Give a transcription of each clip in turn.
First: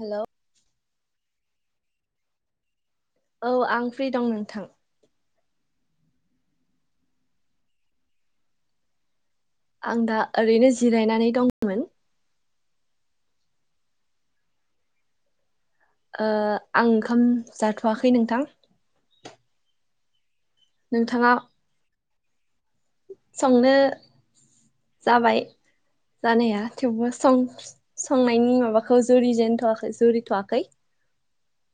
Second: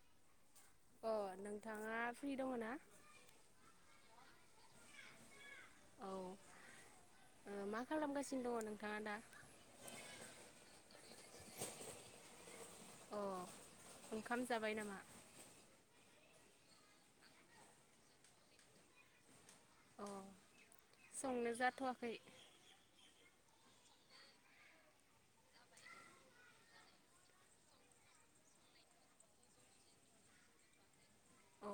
Hello अ नोंथाङा free दङ ना? औ आं फ्रि दं नोंथां। औ मा खालामगासिनो दङ नोंथाङा दा? आं दा ओरैनो जिरायनानै दंमोन। अ ओंखाम जाबाय नामा? ओ आं ओंखाम जाथ'वाखै नोंथां। अ नोंथाङा संनो जाथ'वा [unintelligible] संनो जाबाय जानाया थेवबो सं संनायनि माबाखौ जुरिजेनथ'वाखै जुरिथ'वाखै। अ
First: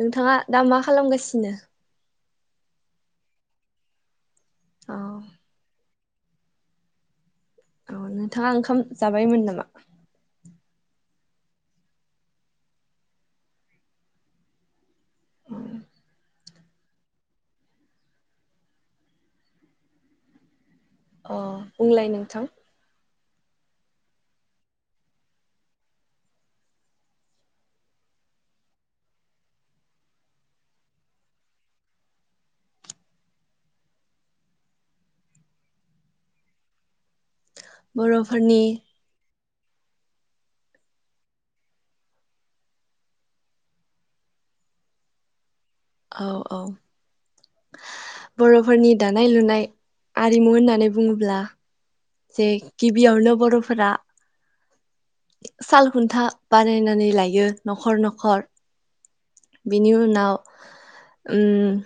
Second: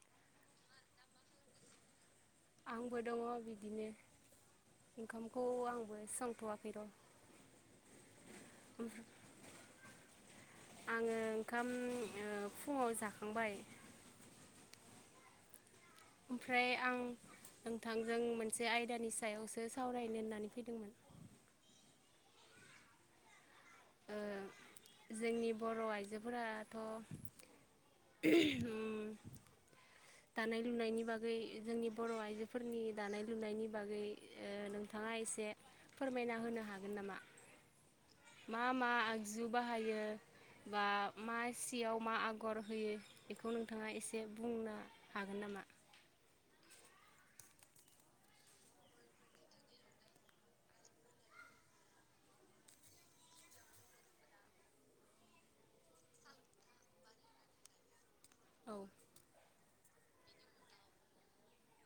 नोंथाङा दा मा खालामगासिनो? आंबो दङ बिदिनो औ ओंखामखौ आंबो सोंथवाखै र औ नोंथाङा ओंखाम जाबायमोन नामा? आङो ओंखाम ओ फुङाव जाखांबाय ओमफ्राय आं नोंथांजों मोनसे आयदानि सायावसो सावरायनो होननानै फैदोंमोन अ बुंलाय नोंथां ओ जोंनि बर' आइजोफोराथ ओम दानाय लुनायनि बागै जोंनि बर' आइजोफोरनि दानाय लुनायनि बागै ओ नोंथाङा एसे फोरमायना होनो हागोन नामा? बर'फोरनि मा मा आगजु बाहायो बा मा सियाव मा आगर होयो बेखौ नोंथाङा एसे बुंना हागोन नामा? औ - औ बर'फोरनि दानाय लुनाय आरिमु होननानै बुङोब्ला जे गिबियावनो बर'फोरा साल खुन्था बानायनानै लायो न'खर न'ख खर औ बिनि उनाव ओम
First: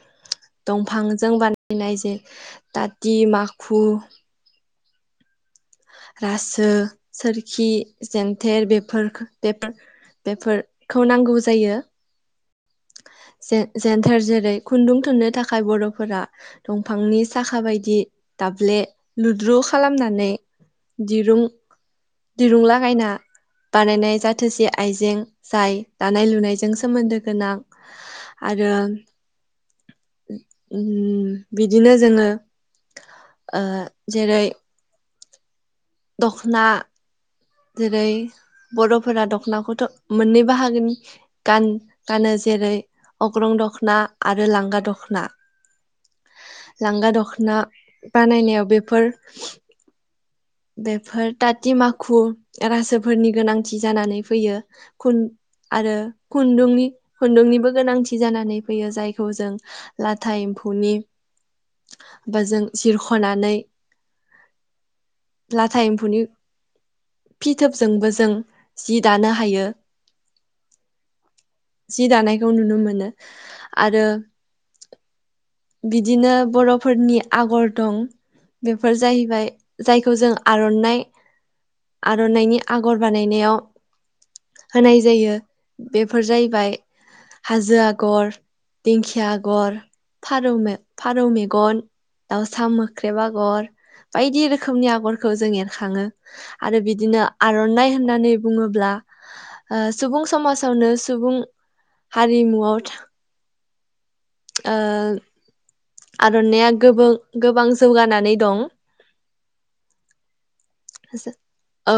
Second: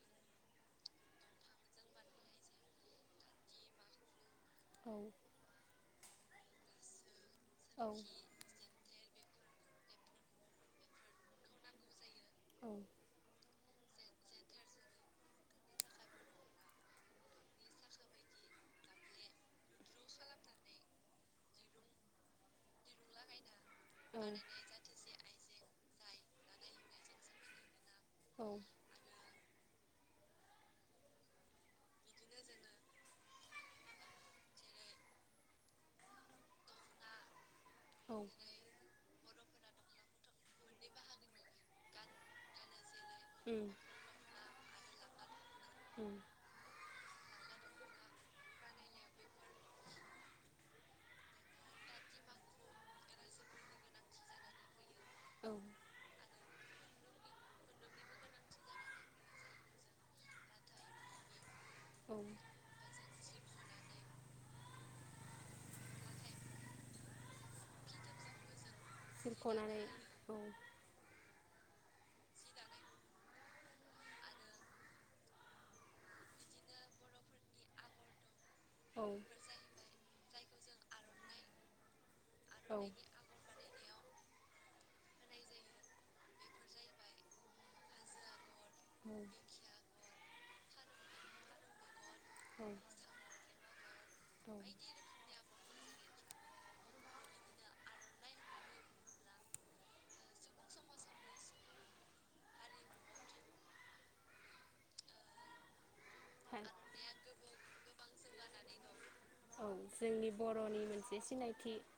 दंफांजों बानायनाय जे ताति माखु औ रासो सोरखि औ जेन्थेर बेफोरखो बेफोर बेफोरखौ नांगौ जायो औ जे जेनथेर जेरै खुन्दुं थुननो थाखाय बर'फोरा दंफांनि साखा बायदि दाब्ले लुद्रु खालामनानै दिरूं दिरुं लागायना बानायनाय जाथोसि आइजें जाय दानाय लुनायजों सोमोन्दो गोनां औ आरो ओम बिदिनो जोङो ओ जेरै दखना जेरै औ बर'फोरा दख दख नाखौथ' मोननै बाहागोनि गान गानो जेरै अग्रं दख'ना आरो लांगा दख ख्ना उम लांगा दख ना बानायनायाव बेफोर बेफोर ताटि माखु रासोफोरनि गोनांथि जानानै फैयो खुन उम आरो खुन्दुंनि खुन्दुंनिबो गोनांथि जानानै फैयो जायखौ जों लाथा एम्फौनि औ होमबा जों जिरख' बख'नानै लाथा एम्फौनि फिथोबजोंबो जों जि दानो हायो सिरख'नानै औ जि दानायखौ नुनो मोनो आरो बिदिनो बर'फोरनि आगर दं बेफोर औ जाहैबाय जायखौ जों आर'नाइ आर'नाइनि औ आगर बानायनायाव होनाय जायो बेफोर जाहैबाय हाजो आगर दिंखिया आगर फारौ मे फारौ मेगन दाउसा मोख्रेब आगर बायदि रोखोमनि आगरखौ जों एर खाङो आरो बिदिनो आर'नाइ होननानै बुङोब्ला ओ सुबुं समाजावनो सुबुं हारिमुआव ओ आर'नाइआ गोबों -गोबां जौगानानै दं औ जोंनि बर'नि मोनसे सिनायथि औ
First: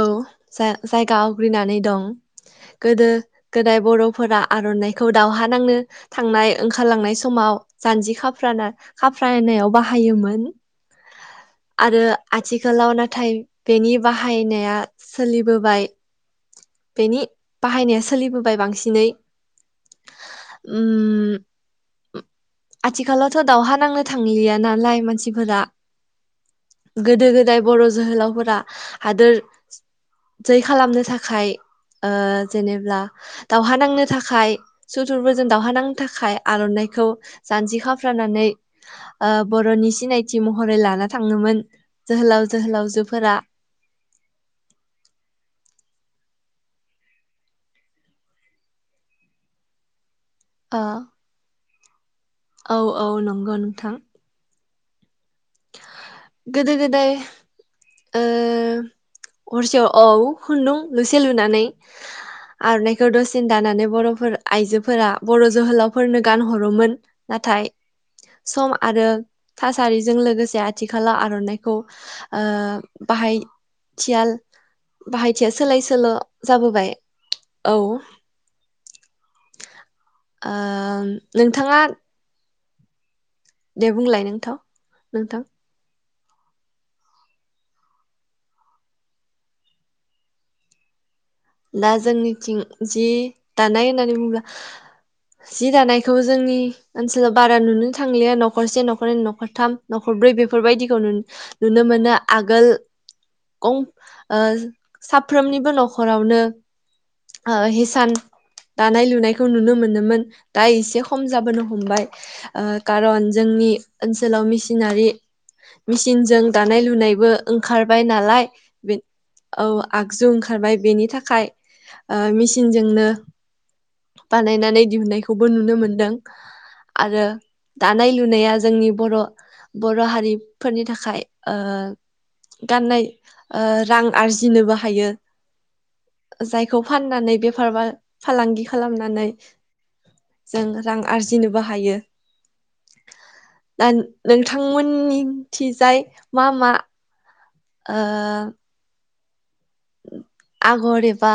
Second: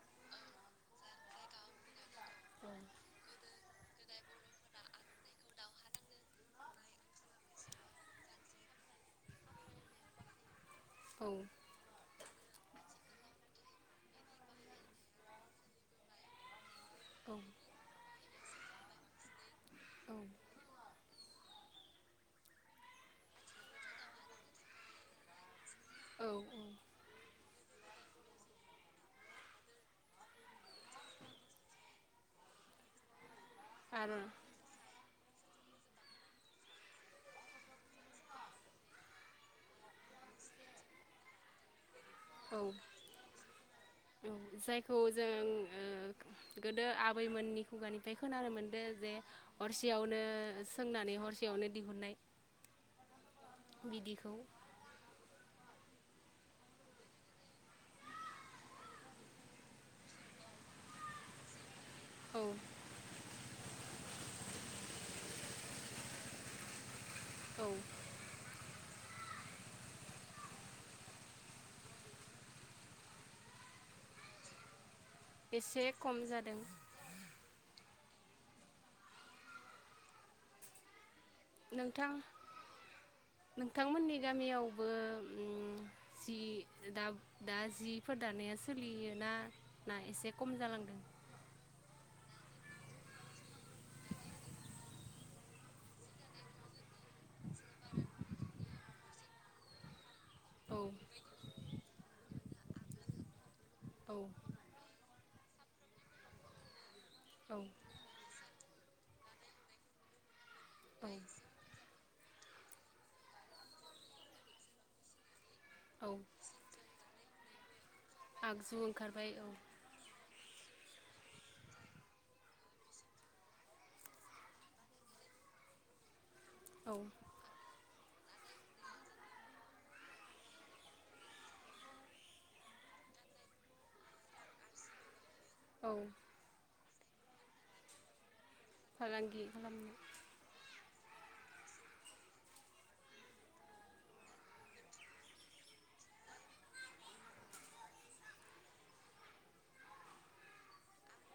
जा जायगा आवग्रिनानै दं औ गोदो गोदाय बर'फोरा आर'नाइखौ दावहा नांनो थांनाय ओंखारलांनाय समाव जानजि खाफ्राना खाफ्रानायाव बाहायोमोन औ आरो आथिखालाव नाथाय बेनि बाहायनाया सोलिबोबाय बेनि औ बाहायनाया सोलिबोबाय बांसिनै उम आथिखालावथ' दावहा नांनो थांलिया नालाय मानसिफोरा औ गोदो गोदाय बर' जोहोलावफोर फ्रा हादोर जै खालामनो थाखाय ओ जेनेब्ला दावहा नांनो आरो थाखाय सुथुरफोरजों दावहा नांनो थाखाय आर'नाइखौ जानजि खाफ्रानानै ओ बर'नि सिनायथि महरै लाना थाङोमोन जोहोलाव औ जोहोलावजोफोरा औ जायखौ जों ओ गोदो आबैमोननि खुगानिफ्राय खोनानो मोनदों जे हरसेयावनो नो ओ सोंनानै हरसेयावनो दिहुननाय औ औ नंगौ नोंथां बिदिखौ गोदो गोदाय ओ हरसेयाव औ खुन्दुं लुसे लुनानै औ आर'नाइखौ दसे सिन दानानै बर'फोर आइजोफोरा बर' जोहोलावफोरनो गानहो हरोमोन औ नाथाय सम आरो थासारि जों लोगोसे आथिखालआव आर'नाइखौ ओ बाहाय थियाल बाहायथिआ सोलाय एसे सोल' खम जादों जाबोबाय औ आम नोंथांआ नोंथां नोंथांमोननि गामिआवबो नोंथां उम जि दा दा जिफोर दानाया सोलियोना ना एसे खम जालांदों दा जोंनिथिं जि दानाय होननानै बुङोब्ला हो जि दानायखौ जोंनि ओनसोलाव बारा नुनो थांलिया न'खरसे न'खर नै न'खरथाम न खरब्रै बेफोर औ बायदिखौ नुनो मोनो आगोल गंक औ ओ साफ्रोमनिबो बो नखराव आवनो ओ औ हिसान दानाय लुनायखौ नुनो मोनोमोन हो दा एसे खम जाबोनो हमबाय ओ खारन जोंनि ओनसोलाव मेसिनारि औ मिसिनजों दानाय लुनायबो ओंखार बायनालाय आगजु बेनि ओंखारबाय औ आगजु ओंखारबाय बेनि नि थाखाय ओ मेसिनजोंनो बानायनानै दिहुननायखौबो नुनो मोनदों औ आरो दा दानाय लुनाया जोंनि बर' बर' हारिफोरनि थाखाय ओ गाननाय ओ रां आरजिनोबो हायो औ खौ फाननानै बेफार बा फालांगि खालामनानै फालांगि खालामनो जों रां आरजि आरजिनोबो हायो दा नोंथांमोननिथिजाय मा मा ओ उम आगर एबा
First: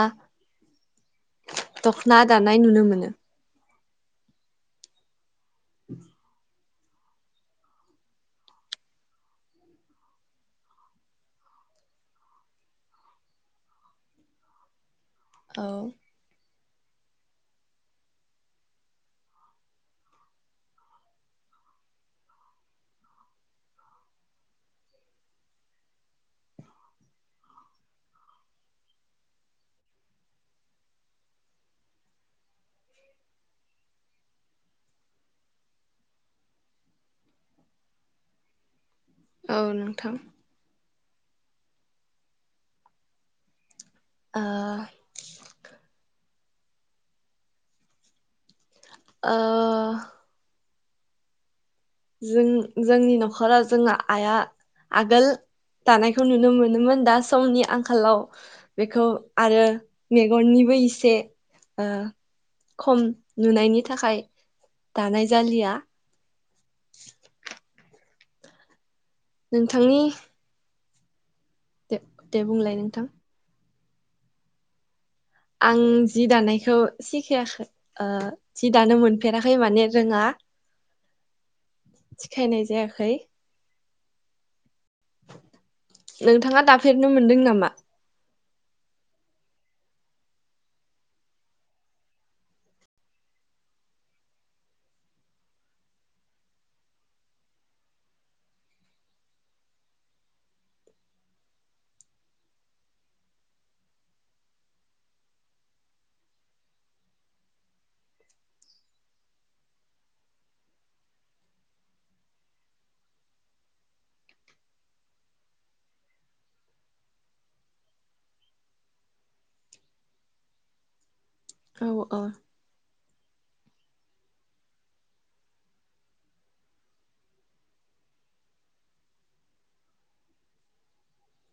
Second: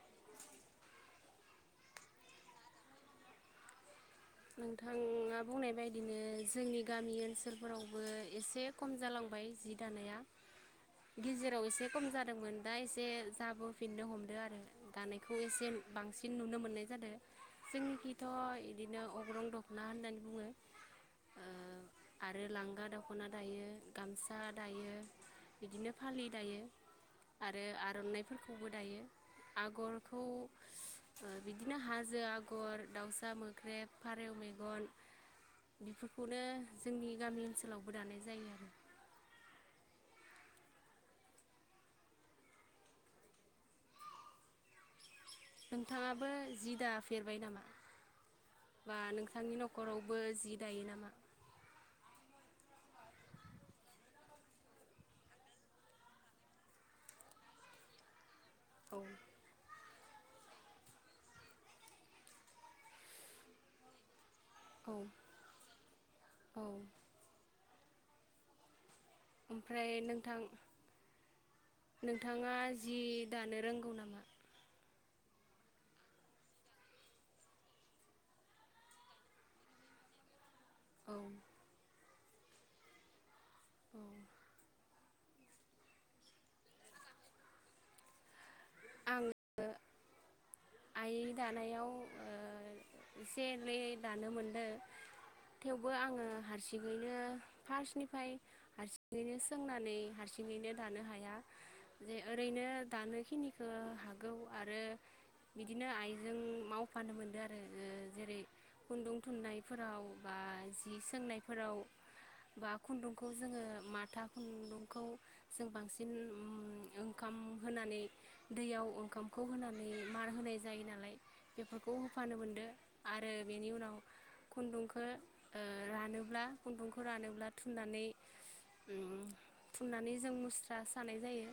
दखना दानाय नुनो मोनो नोंथांआ बुंनाय बायदिनो जोंनि गामि ओनसोलफोरावबो एसे खम जालांबाय जि दानाया गेजेराव एसे खम जादोंमोन दा एसे जाबोफिननो हमदो आरो दानाय फुंनि औ सिम बांसिन नुनो मो ननाय जादों जोंनिखिथ' इदिनो अग्रं दख'ना होननानै बुङो आरो ओ लांगा दख'ना दायो गामसा दायो बिदिनो फालि दायो आरो आर'नाइफोरखौबो दायो आगरखौ बिदिनो हाजो आगर दाउसा मोख्रेब फारेव मेगन बेफोरखौनो जोंनि गामि ओनसोलावबो दानाय जायो आरो औ नोंथां ओ नोंथाङाबो जि दाफेरबाय नामा? बा ओ नोंथांनि न'खरावबो जि दायो नामा? जों जोंनि न'खराव जोंहा आइया आगोल दानायखौ नुनो मोनोमोन दा समनि आंखालाव औ बेखौ आरो मेगननिबो एसे ओ खम नुनायनि थाखाय औ दानाय जालिया औ [inaudible] नोंथांनि ओमफ्राय नोंथां दे दे नोंथाङा बुंलाय जि नोंथां दानो रों आं जि दानायखौ सिखायाखै जि दानो मोनफेराखै माने रोङा औ सिखायनाय जायाखै औ नोंथाङा दाफेरनो मोनदों नामा? आङो आइ दानायाव ओ एसे एनै दानो मोनदो थेवबो आङो हारसिङैनो फार्स्टनिफ्राय हारसिङैनो सोंनानै हारसिङैनो दानो हाया जे ओरैनो दानोखिनिखौ हागौ आरो बिदिनो आइजों मावफानो मोनदों आरो जेरै खुन्दुं थुननायफोराव बा जि सोंनायफोराव बा खुन्दुंखौ जोङो माथा खुन्दुंखौ जों बांसिन उम ओंखाम होनानै दैयाव ओंखामखौ होनानै मार होनाय जायो नालाय औ बेफोरखौ औ होफानो मोनदो आरो बेनि उनाव खुनदुंखौ ओ रानोब्ला खुनदुंखौ रानोब्ला थुननानै उम थुननानै जों मुस्रा सानाय जायो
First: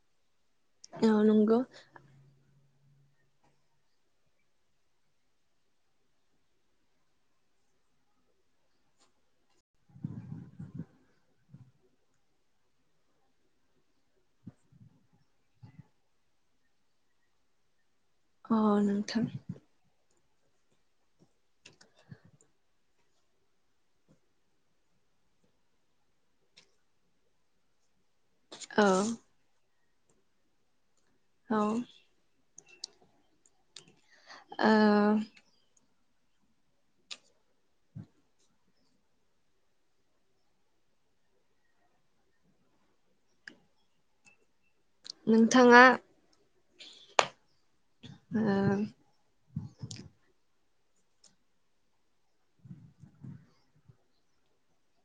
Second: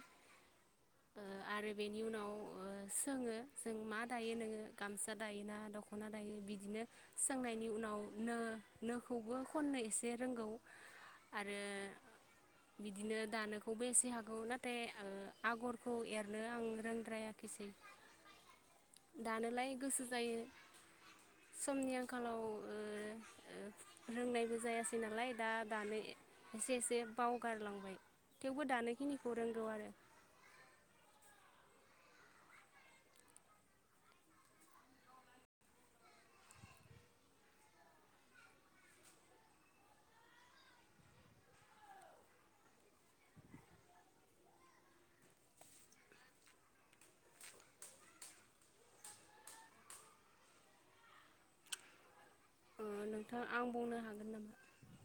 औ ओ नंगौ आरो बेनि उनाव ओ सोङो जों मा दायो नोङो गामसा दायोना दख'ना दायो बिदिनो सोंनायनि उनाव नो नोखौबो खननो एसे रोंगौ आरो बिदिनो दानोखौबो एसे हागौ नाथाय ओ आगरखौ एरनो आं रोंद्रायाखिसै अ नोंथां दानोलाय गोसो जायो समनि आंखालाव ओ रोंनायबो ओ जायासै नालाय दा दानो एसे एसे बावगारलांबाय थेवबो औ दानोखिनिखौ रोंगौ आरो औ ओ नोंथाङा ओ ओ नोंथां आं बुंनो हागोन नामा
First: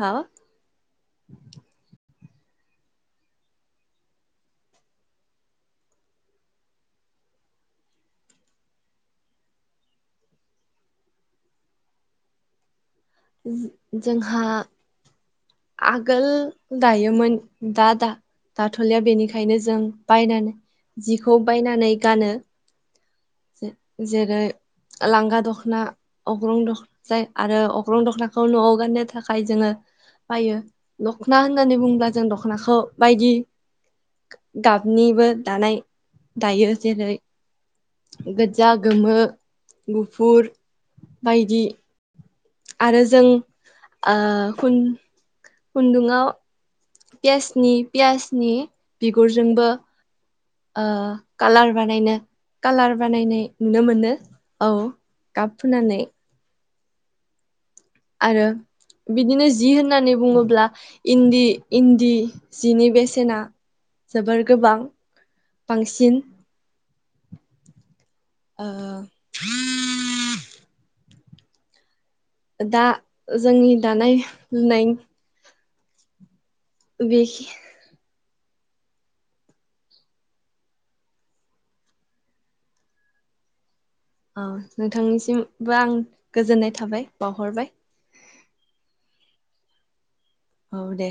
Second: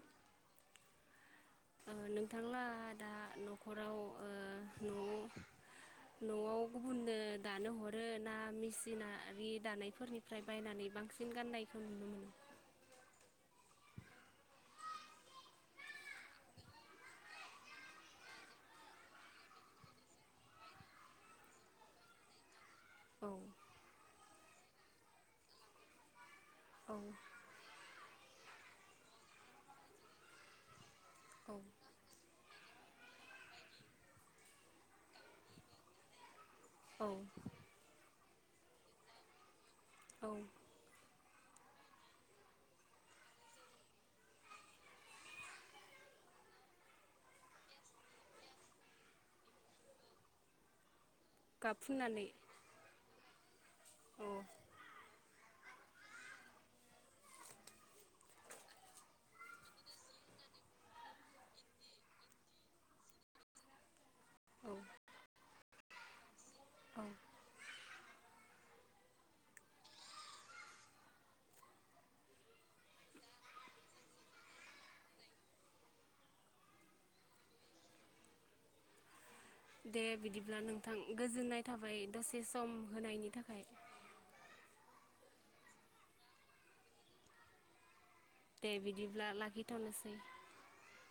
हो ओ नोंथाङा दा न'खराव ओ न'आव न'आव गुबुननो दानो हरो ना मेसिनारि दानायफोरनिफ्राय बायनानै बांसिन गाननायखौ नुनो मोनो ओम जोंहा आगोल दायोमोन दा दा दाथ'लिया बेनिखायनो जों बायनानै जिखौ बायनानै गानो जे जेरै लांगा दख्ना अग्रं दख जाय आरो अ दख'नाखौ न'आव गाननो थाखाय जोङो बायो दख'ना औ होननानै बुंङोब्ला जों दख'नाखौ बायदि गाबनिबो दानाय दायो औ जेरै गोजजा गोमो औ गुफुर बायदि आरो जों ओ खुन खुन्दुङाव पियासनि पियासनि बिगुरजोंबो ओ कालार गाब बानायनो फुननानै कालार बानायनाय नुनो मोनो औ गाब फुनानै आरो बिदिनो जि होननानै बुङोब्ला इनदि इनदि जिनि बेसेना जोबोर औ गोबां बांसिन औ ओ दा जोंनि दानाय लुनाय बेखि दे बिदिब्ला नोंथां गोजोननाय थाबाय दसे सम होनायनि थाखाय औ नोंथांनिसिमबो आं गोजोननाय थाबाय बावहरबाय दे बिदिब्ला लाखिथ'नोसै औ दे